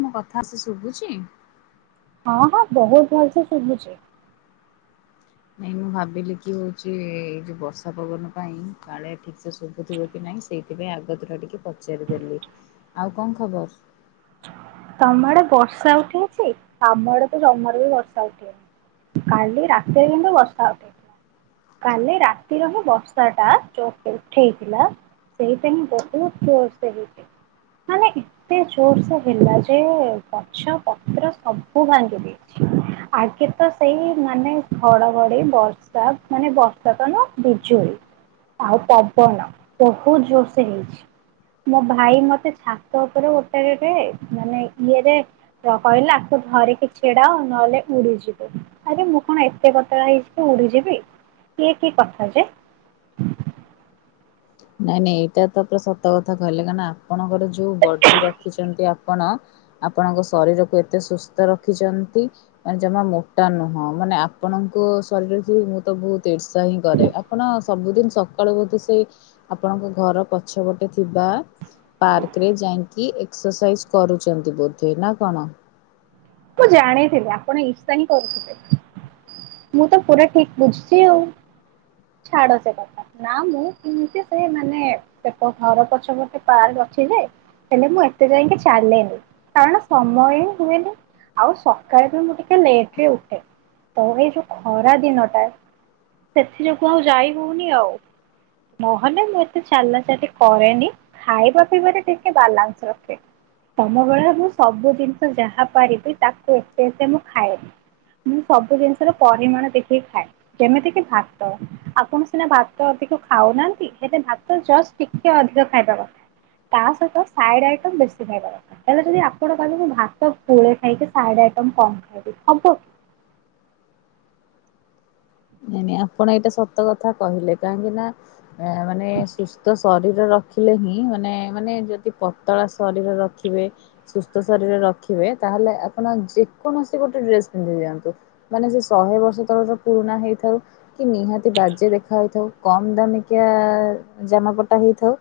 ମୋ କଥା ଆସି ଶୁଭୁଚି? ହଁ ହଁ ବୋହୁତ ଭଲସେ ଶୁଭୁଚି। ନାଇଁ ମୁଁ ଭାବିଲି କି ହୋଉଚି ଏଇ ଯୋଉ ବର୍ଷା ପବନ ପାଇଁ କାଳେ ଠିକସେ ଶୁଭୁଥୁବ କି ନାହିଁ ସେଇଥିପାଇଁ ଆଗତୁରା ଟିକେ ପଚାରିଦେଲି। ଆଉ କଁ ଖବର? ତମ ଆଡ଼େ ବର୍ଷା ଉଠେଇଚି ଆମ ଆଡ଼େ ତ ଜମାରୁ ବି ବର୍ଷା ଉଠେଇନି। କାଲି ରାତିରେ କିନ୍ତୁ ବର୍ଷା ଉଠେଇଥିଲା। କାଲି ରାତିର ହିଁ ବର୍ଷାଟା ଯୋଉ ଉଠେଇଥିଲା ସେଇଟା ହିଁ ବୋହୁତ ଜୋରସେ ହେଇଥିଲା। ମାନେ ଏତେ ଜୋରସେ ହେଲା ଯେ ଟେ ଗଛ ପତ୍ର ସବୁ ଭାଙ୍ଗି ଦେଇଛି। ଆଗେ ତ ସେଇ ମାନେ ଘଡ଼ଘଡ଼ି ବର୍ଷା ମାନେ ବର୍ଷା ତ ନୁହଁ ବିଜୁଳି ଆଉ ପବନ ବୋହୁତ ଜୋରସେ ହେଇଚି। ମୋ ଭାଇ ମତେ ଛାତ ଉପରେ ଗୋଟାକେରେ ମାନେ ଇଏରେ କ କହିଲେ ଆସ ଧରିକି ଛିଡ଼ା ହ ନହେଲେ ଉଡିଯିବୁ। ଆରେ ମୁଁ କଣ ଏତେ ପତଳା ହେଇଚି କି ଉଡିଯିବି? ଇଏ କି କଥା ଯେ? ନାଇଁ ନାଇଁ ଏଇଟା ତ ପୁରା ସତ କଥା କହିଲେ କାନା ଆପଣଙ୍କର ଯୋଉ ବଡ଼ି ରଖିଚନ୍ତି ଆ ଆପଣ ଆପଣଙ୍କ ଶରୀରକୁ ଏତେ ସୁସ୍ଥ ରଖିଚନ୍ତି ମାନେ ଜମା ମୋଟା ନୁହଁ ମାନେ ଆପଣଙ୍କ ଶରୀରକୁ ମୁଁ ତ ବୋହୁତ ଇର୍ଷା ହିଁ କରେ ଆପଣ ସବୁଦିନ ସକାଳୁ ବୋଧେ ସେଇ ଆପଣଙ୍କ ଘର ପଛପଟେ ଥିବା ପାର୍କରେ ଯାଇଁକି ଏକ୍ସରସାଇଜ କରୁଚନ୍ତି ବୋଧେ। ନାଁ କଣ? ମୁଁ ଜାଣିଥିଲି ଆପଣ ଇର୍ସା ହିଁ କରୁଥୁବେ। ମୁଁ ତ ପୁରା ଠିକ ବୁଝିଚି ଆଉ। ଛାଡ଼ ସେ କଥା ନାଁ ମୁଁ କେମିତି ସେଇ ମାନେ ସେପ ଘର ପଛପଟେ ପାର୍କ ଅଛି ଯେ ହେଲେ ମୁଁ ଏତେ ଯାଇଁକି ଚାଲେନି କାରଣ ସମୟ ହଁ ହୁଏନି। ଆଉ ସକାଳେ ବି ମୁଁ ଟିକେ ଲେଟରେ ଉଠେ ତ ଏଇ ଯୋଉ ଖରା ଦିନଟା ସେଥି ଯୋଗୁ ଆଉ ଯାଇ ହୋଉନି ଆଉ। ନହେଲେ ମୁଁ ଏତେ ଚାଲା ଚାଲି କରେନି ଖାଇବା ପିଇବାରେ ଟିକେ ବାଲାନ୍ସ ରଖେ ତମ ଭଳିଆ ମୁଁ ସବୁ ଜିନିଷ ଯାହା ପାରିବି ତାକୁ ଏତେ ଏତେ ମୁଁ ଖାଏନି ମୁଁ ସବୁ ଜିନିଷର ପରିମାଣ ଦେଖିକି ଖାଏ। ଯେମିତି କି ଭାତ ଆପଣ ସିନା ଭାତ ଅଧିକ ଖାଉନାହାନ୍ତି ହେଲେ ଭାତ ଜଷ୍ଟ ଟିକେ ଅଧିକ ଖାଇବା କଥା ତା ସହିତ ସାଇଡ ଆଇଟମ୍ ବେଶୀ ଖାଇବା କଥା। ତାହାଲେ ଯଦି ଆପଣ କହିଲେ ମୁଁ ଭାତ ପୁଳେ ଖାଇକି ସାଇଡ଼୍ ଆଇଟମ୍ କମ୍ ଖାଇବି ହବ କି? ନାଇଁ ନାଇଁ ଆପଣ ଏଇଟା ସତ କଥା କହିଲେ କାହିଁକି ନାଁ ଆଁ ମାନେ ସୁସ୍ଥ ଶରୀର ରଖିଲେ ହିଁ ମାନେ ମାନେ ଯଦି ପତଳା ଶରୀର ରଖିବେ ସୁସ୍ଥ ଶରୀର ରଖିବେ ତାହେଲେ ଆପଣ ଯେକୌଣସି ଗୋଟେ ଡ୍ରେସ୍ ପିନ୍ଧି ଦିଅନ୍ତୁ ମାନେ ସେ ଶହେ ବର୍ଷ ତଳର ପୁରୁଣା ହେଇ ଥାଉ କି ନିହାତି ବାଜେ ଦେଖାହେଇଥାଉ କମ୍ ଦାମିକିଆ ଜାମାପଟା ହେଇଥାଉ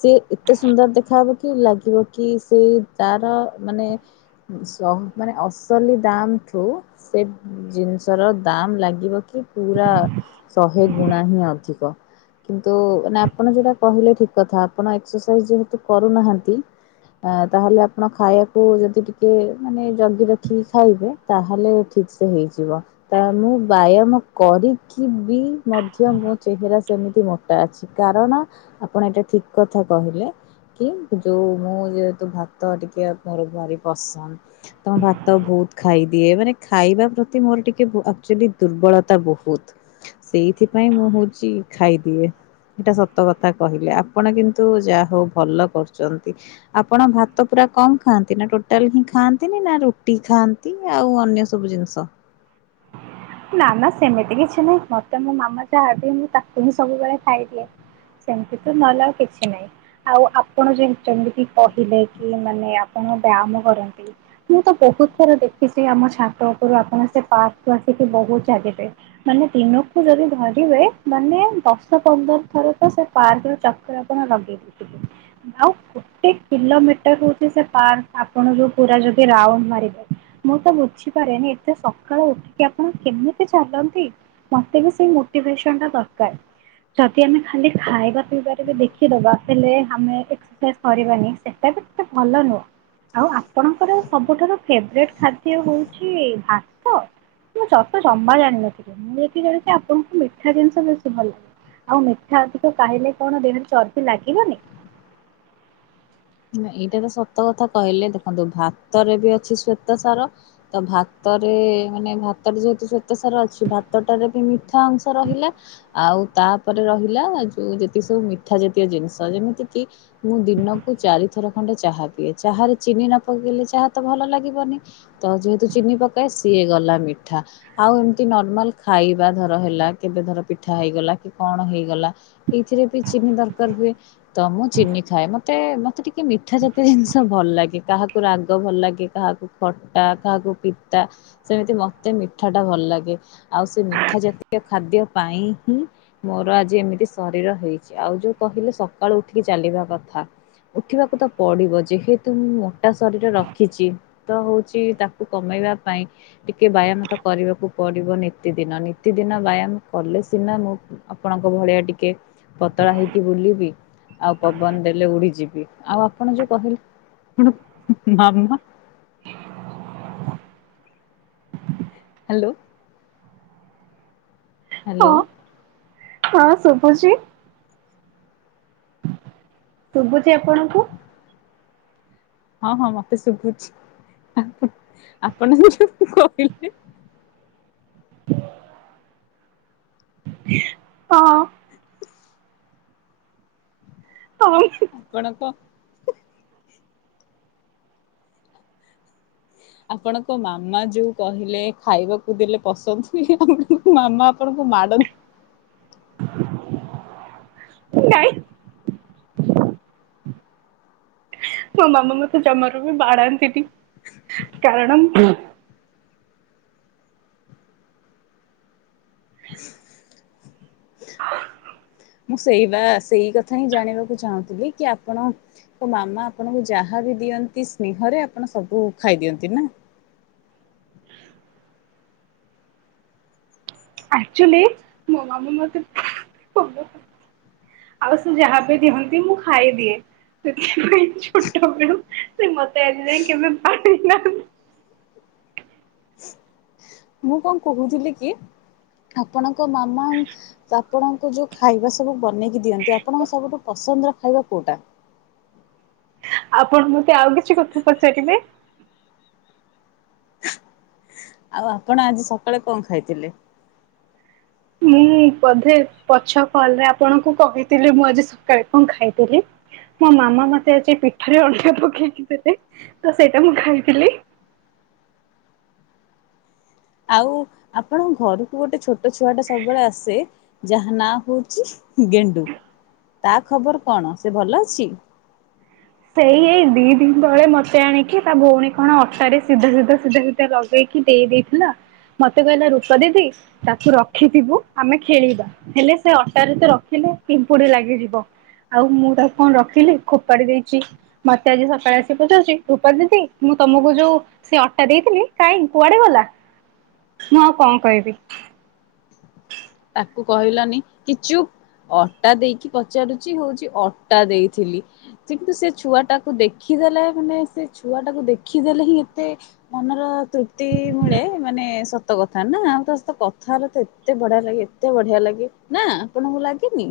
ସିଏ ଏତେ ସୁନ୍ଦର ଦେଖାହବ କି ଲାଗିବ କି ସେଇ ତାର ମାନେ ସ ମାନେ ଅସଲି ଦମ୍ ଠୁ ସେଇ ଜିନିଷର ଦମ୍ ଲାଗିବ କି ପୁରା ଶହେ ଗୁଣା ହିଁ ଅଧିକ କିନ୍ତୁ ମାନେ ଆପଣ ଯୋଉଟା କହିଲେ ଠିକ କଥା ଆପଣ ଏକ୍ସରସାଇଜ ଯେହେତୁ କରୁନାହାନ୍ତିମ ତାହେଲେ ଆପଣ ଖାଇବାକୁ ଯଦି ଟିକେ ମାନେ ଜଗି ରଖି ଖାଇବେ ତାହେଲେ ଠିକ ସେ ହେଇଯିବ ତା ମୁଁ ବାୟାମ କରିକି ବି ମଧ୍ୟ ମୋ ଚେହେରା ସେମିତି ମୋଟା ଅଛି କାରଣ ଆପଣ ଏଟା ଠିକ କଥା କହିଲେ କି ଯୋଉ ମୁଁ ଯେହେତୁ ଭାତ ଟିକେ ମୋର ଭାରି ପସନ୍ଦ ତ ମୁ ଭାତ ବୋହୁତ ଖାଇଦିଏ ମାନେ ଖାଇବା ପ୍ରତି ମୋର ଟିକେଚ ଦୁର୍ବଳ ବୋହୁତ। ସେଇଥିପାଇଁ ମୁଁ ହୋଉଚି ଖାଇଦିଏ ସେଇଟା ସତ କଥା କହିଲେ ଆପଣ କିନ୍ତୁ ଯାହା ହୋଉ ଭଲ କରୁଚନ୍ତି ଆପଣ ଭାତ ପୁରା କମ ଖାଆନ୍ତି ନା ଟୋଟାଲ ହିଁ ଖାଆନ୍ତିନି ନା ରୁଟି ଖାଆନ୍ତି ଆଉ ଅନ୍ୟ ସବୁ ଜିନିଷ? ନା ନା ସେମିତି କିଛି ନାହିଁ ମତେ ମୋ ମାମା ଯାହାବ ମୁଁ ତାକୁ ହିଁ ସବୁବେଳେ ଖାଇଦିଏ। ସେମିତି ତ ନହେଲେ ଆଉ କିଛି ନାହିଁ। ଆଉ ଆପଣ ଯେମିତି କି କହିଲେ କି ମାନେ ଆପଣ ବ୍ୟାୟାମ କରନ୍ତି। ମୁଁ ତ ବୋହୁତ ଥର ଦେଖିଛି ଆମ ଛାତ ଉପରୁ ଆପଣ ସେ ପାର୍କ ସେଠି ବୋହୁତ ଚାଲିବେ ମାନେ ଦିନକୁ ଯଦି ଧରିବେ ମାନେ ଦଶ ପନ୍ଦର ଥର ତ ସେ ପାର୍କ ର ଚକ୍ର ଆପଣ ଲଗେଇ ଦେଇଥିବେ। ଆଉ ଗୋଟେ କିଲୋମିଟର ହୋଉଚି ସେ ପାର୍କ ଆପଣ ଯୋଉ ପୁରା ଯଦି ରାଉଣ୍ଡ ମାରିବେ ମୁଁ ତ ବୁଝିପାରେନି ଏତେ ସକାଳୁ ଉଠି କି ଆପଣ କେମିତି ଚାଲନ୍ତି ମତେ ବି ସେଇ ମୋଟିଭେସନ ଟା ଦରକାର ଯଦି ଆମେ ଖାଲି ଖାଇବା ପିଇବାରେ ବି ଦେଖିଦବା ହେଲେ ଆମେ ଏକ୍ରସାଇଜ କରାନି ସେଟା ବିତେ ଭଲ ନୁହଁ। ଆଉ ଆପଣଙ୍କର ସବୁଠାରୁ ଫେବଟ ଖାଦ୍ୟ ହୋଉଛି ଭାତ? ମୁଁ ସତ ଜମା ଜାଣିନଥିବି। ମୁଁ ଯକି ଜାଣିଚି ଆପଣଙ୍କୁ ମିଠା ଜିନିଷ ବେଶୀ ଭଲ ଲାଗେ ଆଉ ମିଠା ଅଧିକ କାହିଲେ କଣ ଦେହରେ ଚର୍ବି ଲାଗିବନି? ନା ଏଇଟା ତ ସତ କଥା କହିଲେ ଦେଖନ୍ତୁ ଭାତରେ ବି ଅଛି ଶ୍ଵେତ ସାର ତ ଭାତରେ ମାନେ ଭାତରେ ଯେହେତୁ ଶ୍ଵେତ ସାର ଅଛି ଭାତଟାରେ ବି ମିଠା ଅଂଶ ରହିଲା। ଆଉ ତାପରେ ରହିଲା ଯୋଉ ଯେତିକି ସବୁ ମିଠା ଜାତୀୟ ଜିନିଷ ଯେମିତି କିି ମୁଁ ଦିନ କୁ ଚାରିଥର ଖଣ୍ଡେ ଚାହା ପିଏ ଚାରେ ଚିନି ନ ପକେଇଲେ ଚାହା ତ ଭଲ ଲାଗିବନି। ତ ଯେହେତୁ ଚିନି ପକାଏ ସିଏ ଗଲା ମିଠା ଆଉ ଏମିତି ନର୍ମାଲ ଖାଇବା ଧର ହେଲା କେବେ ଧର ପିଠା ହେଇଗଲା କି କଣ ହେଇଗଲା ଏଇଥିରେ ବି ଚିନି ଦରକାର ହୁଏ। ତ ମୁଁ ଚିନି ଖାଏ ମତ୍ ତେ ମତେ ଟିକେ ମିଠା ଜାତୀୟ ଜିନିଷ ଭଲ ଲାଗେ। କାହାକୁ ରାଗ ଭଲ ଲାଗେ କାହାକୁ ଖଟା କାହାକୁ ପିତା ସେମିତି ମତେ ମିଠାଟା ଭଲ ଲାଗେ। ଆଉ ସେ ମିଠା ଜାତୀୟ ଖାଦ୍ୟ ପାଇଁ ହିଁ ମୋର ଆଜି ଏମିତି ଶରୀର ହୋଇଚି। ଆଉ ଯୋଉ କହିଲେ ସକାଳୁ ଉଠିକି ଚାଲିବା କଥା। ଉଠିବାକୁ ତ ପଡିବ ଯେହେତୁ ମୁଁ ମୋଟା ଶରୀର ରଖିଚି। ତ ହୋଉଚି ତାକୁ କମେଇବା ପାଇଁ ଟିକେ ବ୍ୟାୟାମ ତ କରିବାକୁ ପଡିବ ନୀତିଦିନ ନିୀତିଦିନ ବ୍ୟାୟାମ କଲେ ସିନା ମୁଁ ଆପଣଙ୍କ ଭଳିଆ ଟିକେ ପତଳା ହେଇକି ବୁଲିବି ଆଉ ପବନ ଦେଲେ ଉଡିଯି ଯିବି ଆଉ ଆପଣ ଯୋଉ କହିଲେ ଆପଣ ମାମା ହାଲୋ। ହାଲୋ। ହଁ ହଁ ଶୁଭୁଛି। ଶୁବୁଚି ଆପଣଙ୍କୁ? ହଁ ହଁ ମତେ ଶୁଭୁଛି ଆପଣ ଆପଣ ସେଇଠୁ କହିଲେ? ହଁ ହଁ ଆପଣଙ୍କ ଆପଣଙ୍କ ମାମା ଯୋଉ କହିଲେ ଖାଇବାକୁ ଦେଲେ ପସନ୍ଦ ହୁଏ [unintelligible] ମାମା ଆପଣଙ୍କୁ ମାଡ଼ ନାଇଁ ମୋ ମାମା ମତେ ଜମାରୁ ବି ବାଡ଼ାନ୍ତିନି କାରଣ ମୁଁ ସେଇ ବା ସେଇ କଥା ହିଁ ଜାଣିବାକୁ ଚାହୁଁଥିଲି କି ଆପଣ ମୋ ମାମା ଆପଣଙ୍କୁ ଯାହାବି ଦିଅନ୍ତି ସ୍ନେହରେ ଆପଣ ସବୁ ଖାଇଦିଅନ୍ତି ନା। ଆକଚୁଆଲି ମୋ ମାମା ମତେ [unintelligible] ଆଉ ସେ ଯାହା ବି ଦିଅନ୍ତି ମୁଁ ଖାଇଦିଏ ସେଥିପାଇଁ ଛୋଟ ବେଳ ସେ ମତେ ଆଜି ଯାଇ କେବେ ବାଡେଇ ନାହାନ୍ତି ମୁଁ କଣ କହୁଥିଲି କି ଆପଣଙ୍କ ମାମା ଆପଣଙ୍କ ଯୋଉ ଖାଇବା ସବୁ ବନେଇକି ଦିଅନ୍ତି ଆପଣଙ୍କ ସବୁଠୁ ପସନ୍ଦର ଖାଇବା କୋଉଟା? ଆପଣ ମତେ ଆଉ କିଛି କଥା ପଚାରିବେ? ଆଉ ଆପଣ ଆଜି ସକାଳେ କଣ ଖାଇଥିଲେ? ମୁଁ ବୋଧେ ପଛ କଲରେ ଆପଣଙ୍କୁ କହିଥିଲି ମୁଁ ଆଜି ସକାଳେ କଣ ଖାଇଥିଲି ମୋ ମାମା ମତେ ଆଜି ପିଠରେ ଅଣ୍ଡା ପକେଇକି ଥିଲେ ତ ସେଇଟା ମୁଁ ଖାଇଥିଲି। ଆଉ ଆପଣଙ୍କ ଘରକୁ ଗୋଟେ ଛୋଟ ଛୁଆ ଟା ସବୁବେଳେ ଆସେ ଯାହା ନାଁ ହଉଛି ଗେଣ୍ଡୁ ତା ଖବର କଣ ସେ ଭଲ ଅଛି? ସେଇ ଏଇ ଦି ଦିନ ତଳେ ମତେ ଆଣିକି ତା ଭଉଣୀ କଣ ଅଟାରେ ସିଧା ସିଧା ସିଧା ସିଧା ଲଗେଇକି ଦେଇ ଦେଇେଇଥିଲା ମତେ କହିଲା ରୂପା ଦିଦି ତାକୁ ରଖିଥିବୁ ଆମେ ଖେଳିବା ହେଲେ ସେ ଅଟାରେ ତ ରଖିଲେ ପିମ୍ପୁଡି ଲାଗିଯିବ ଆଉ ମୁଁ ତାକୁ କଣ ରଖିଲି ଖୋପାଡି ଦେଇ ଚି ମତେ ଆଜି ସକାଳେ ଆସିକି ପଚାରୁଛି ଯାଉଛି ରୂପା ଦିଦି ମୁଁ ତମକୁ ଯୋଉ ସେ ଅଟା ଦେଇଥିଲି କାହିଁ କୁଆଡେ ଗଲା ମୁଁ ଆଉ କଣ କହିବି। କୁ କହିଲାନି କି ଚୁପ୍ ଅଟା ଦେଇକି ପଚାରୁଛି ହଉଛି ଅଟା ଦେଇଥିଲି କିନ୍ତୁ ସେ ଛୁଆ ଟାକୁ ଦେଖିଦେଲେ ମାନେ ସେ ଛୁଆ ଟାକୁ ଦେଖିଦେଲେ ହିଁ ଏତେ ମନର ତୃପ୍ତି ମିଳେ ମାନେ ସତକଥା। କ ନା ଆମ ତ କଥା ହେଲେ ତ ଏତେ ବଢିଆ ଲାଗେ। ଏତେ ବଢିଆ ଲାଗେ ନା ଆପଣଙ୍କୁ ଲାଗେନି?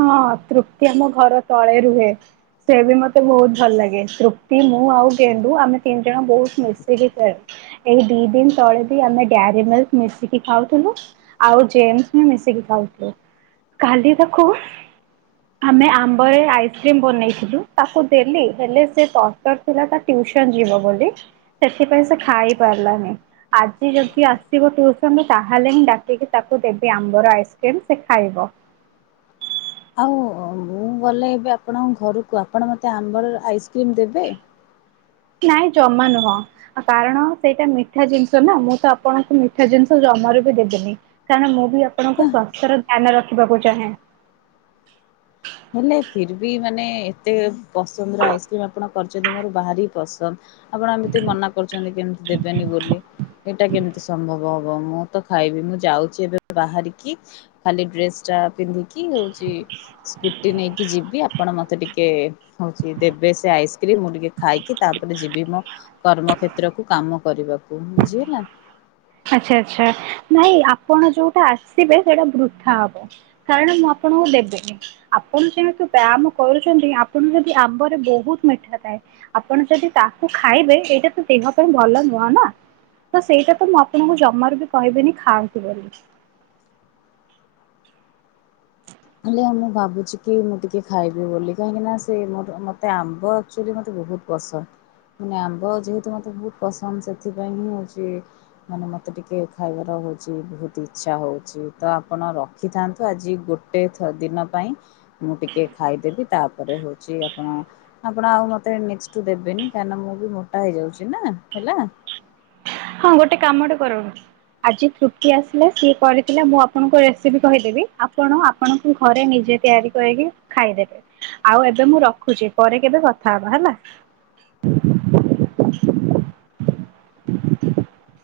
ହଁ ତୃପ୍ତି ଆମ ଘର ତଳେ ରୁହେ, ସେ ବି ମୋତେ ବହୁତ ଭଲ ଲାଗେ, ତୃପ୍ତି ମୁଁ ଆଉ ଗେଣ୍ଡୁ ଆମେ ତିନି ଜଣ ବହୁତ ମିଶିକି ଖେଳେୁ, ଏଇ ଦି ଦିନ ତଳେ ବି ଆମେ ଡାରୀ ମିଲ୍କ ମିଶିକି ଖାଉଥୁଲୁ, ଆଉ ଜେମସ୍ ବି ମିଶିକି ଖାଉଥିଲୁ, କାଲି ତ ଖ ଆମେ ଆମ୍ବରେ ଆଇସ୍କ୍ରିମ୍ ବନେଇଥିଲୁ, ତାକୁ ଦେଲି ହେଲେ ସେ ତରତର ଥିଲା ତା ଟିଉସନ ଯିବ ବୋଲି, ସେଥିପାଇଁ ସେ ଖାଇ ପାରିଲାନି, ଆଜି ଯଦି ଆସିବ ଟିଉସନ ରୁ ତାହେଲେ ହିଁ ଡାକିକି ତାକୁ ଦେବି ଆମ୍ବର ଆଇସ୍କ୍ରିମ୍ ସେ ଖାଇବ। ଆଉ ମୁଁ ଗଲେ ଏବେ ଆପଣଙ୍କ ଘରକୁ ଆପଣ ମୋତେ ଆମ୍ବର ଆଇସ୍କ୍ରିମ୍ ଦେବେ? ନାଇଁ ଜମା ନୁହଁ, କାରଣ ସେଇଟା ମିଠା ଜିନିଷ ନା ମୁଁ ତ ଆପଣଙ୍କୁ ମିଠା ଜିନିଷ ଜମାରୁ ବି ଦେବିନି, କାରଣ ମୁଁ ବି ଆପଣଙ୍କୁ ସ୍ଵାସ୍ଥ୍ୟର ଧ୍ୟାନ ରଖିବାକୁ ଚାହେଁ। ହେଲେ ଫିର୍ ବି ମାନେ ଏତେ ପସନ୍ଦର ଆଇସ୍କ୍ରିମ୍ ଆପଣ କରିଚନ୍ତି ମୋର ବାହାରି ପସନ୍ଦ, ଆପଣ ଏମିତି ମନା କରୁଚନ୍ତି କେମତି ଦେବେନି ବୋଲି, ଏଇଟା କେମିତି ସମ୍ଭବ ହବ, ମୁଁ ତ ଖାଇବି, ମୁଁ ଯାଉଚି ଏ ବାହାରିକି ଖାଲି ଡ୍ରେସ୍ ଟା ପିନ୍ଧିକି ହଉଚି ସ୍କୁ ଟି ନେଇକି ଯିବି ଆପଣ ମୋତେ ଟିକେ ହଉଚି ଦେବେ, ସେ ଆଇସ୍କ୍ରିମ୍ ମୁଁ ଟିକେ ଖାଇକି ତାପରେ ଯିବି ମୋ କର୍ମ କ୍ଷେତ୍ରକୁ କାମ କରିବାକୁ, ବୁଝିହେଲା। ଆଚ୍ଛା ଆଚ୍ଛା ନାଇଁ ଆପଣ ଯୋଉଟା ଆସିବେ ସେଇଟା ବୃଥାା ହବ, କାରଣ ମୁଁ ଆପଣଙ୍କୁ ଦେବନି, ଆପଣ ଯେହେତୁ ବ୍ୟାୟାମ କରୁଛନ୍ତି ଆପଣ ଯଦି ଆମ୍ବରେ ବହୁତ ମିଠା ଥାଏ, ଆପଣ ଯଦି ତାକୁ ଖାଇବେ ଏଇଟା ତ ଦେହ ପାଇଁ ଭଲ ନୁହଁ ନା ତ ସେଇଟା ତ ମୁଁ ଆପ ଆପଣକୁ ଜମାରୁ ବି କହିବିନି ଖାଆନ୍ତୁ ବୋଲି। ହେଲେ ମୁଁ ଭାବୁଚି କି ମୁଁ ଟିକେ ଖାଇବି ବୋଲି, କାହିଁକି ନା ସେ ମୋର ମୋତେ ଆମ୍ବ ଆକ୍ଚୁଲି ମୋତେ ବହୁତ ପସନ୍ଦ, ମାନେ ଆମ୍ବ ଯେହେତୁ ମୋତେ ବହୁତ ପସନ୍ଦ ସେଥିପାଇଁ ହିଁ ହଉଚି ମାନେ ମୋତେ ଟିକେ ଖାଇବାର ହଉଚି ବହୁତ ଇଚ୍ଛା ହଉଚି। ତ ଆପଣ ରଖିଥାନ୍ତୁ ଆଜି ଗୋ ଟେ ଥ ଦିନ ପାଇଁ ମୁଁ ଟିକେ ଖାଇଦେବି ତା ପରେ ହଉଚି ଆପଣ ଆପଣ ଆଉ ମୋତେ ନେକ୍ସଟ୍ କୁ ଦେବେନି କାହିଁକିନା ମୁଁ ବି ମୋଟା ହେଇଯାଉଚି ନା ହେଲା। ହଁ ଗୋଟେ କାମଟେ କରନ, ଆଜି ତ୍ରୁପ୍ତି ଆସିଲା ସିଏ କରିଥିଲା ମୁଁ ଆପଣଙ୍କୁ ରେସିପି କହିଦେବି ଆପଣ ଆପଣଙ୍କୁ ଘରେ ନିଜେ ତିଆରି କରିକି ଖାଇଦେବେ ଆଉ ଏବେ ମୁଁ ରଖୁଚି, ପରେ କେବେ କଥା ହବା ହେଲା। [inaudible]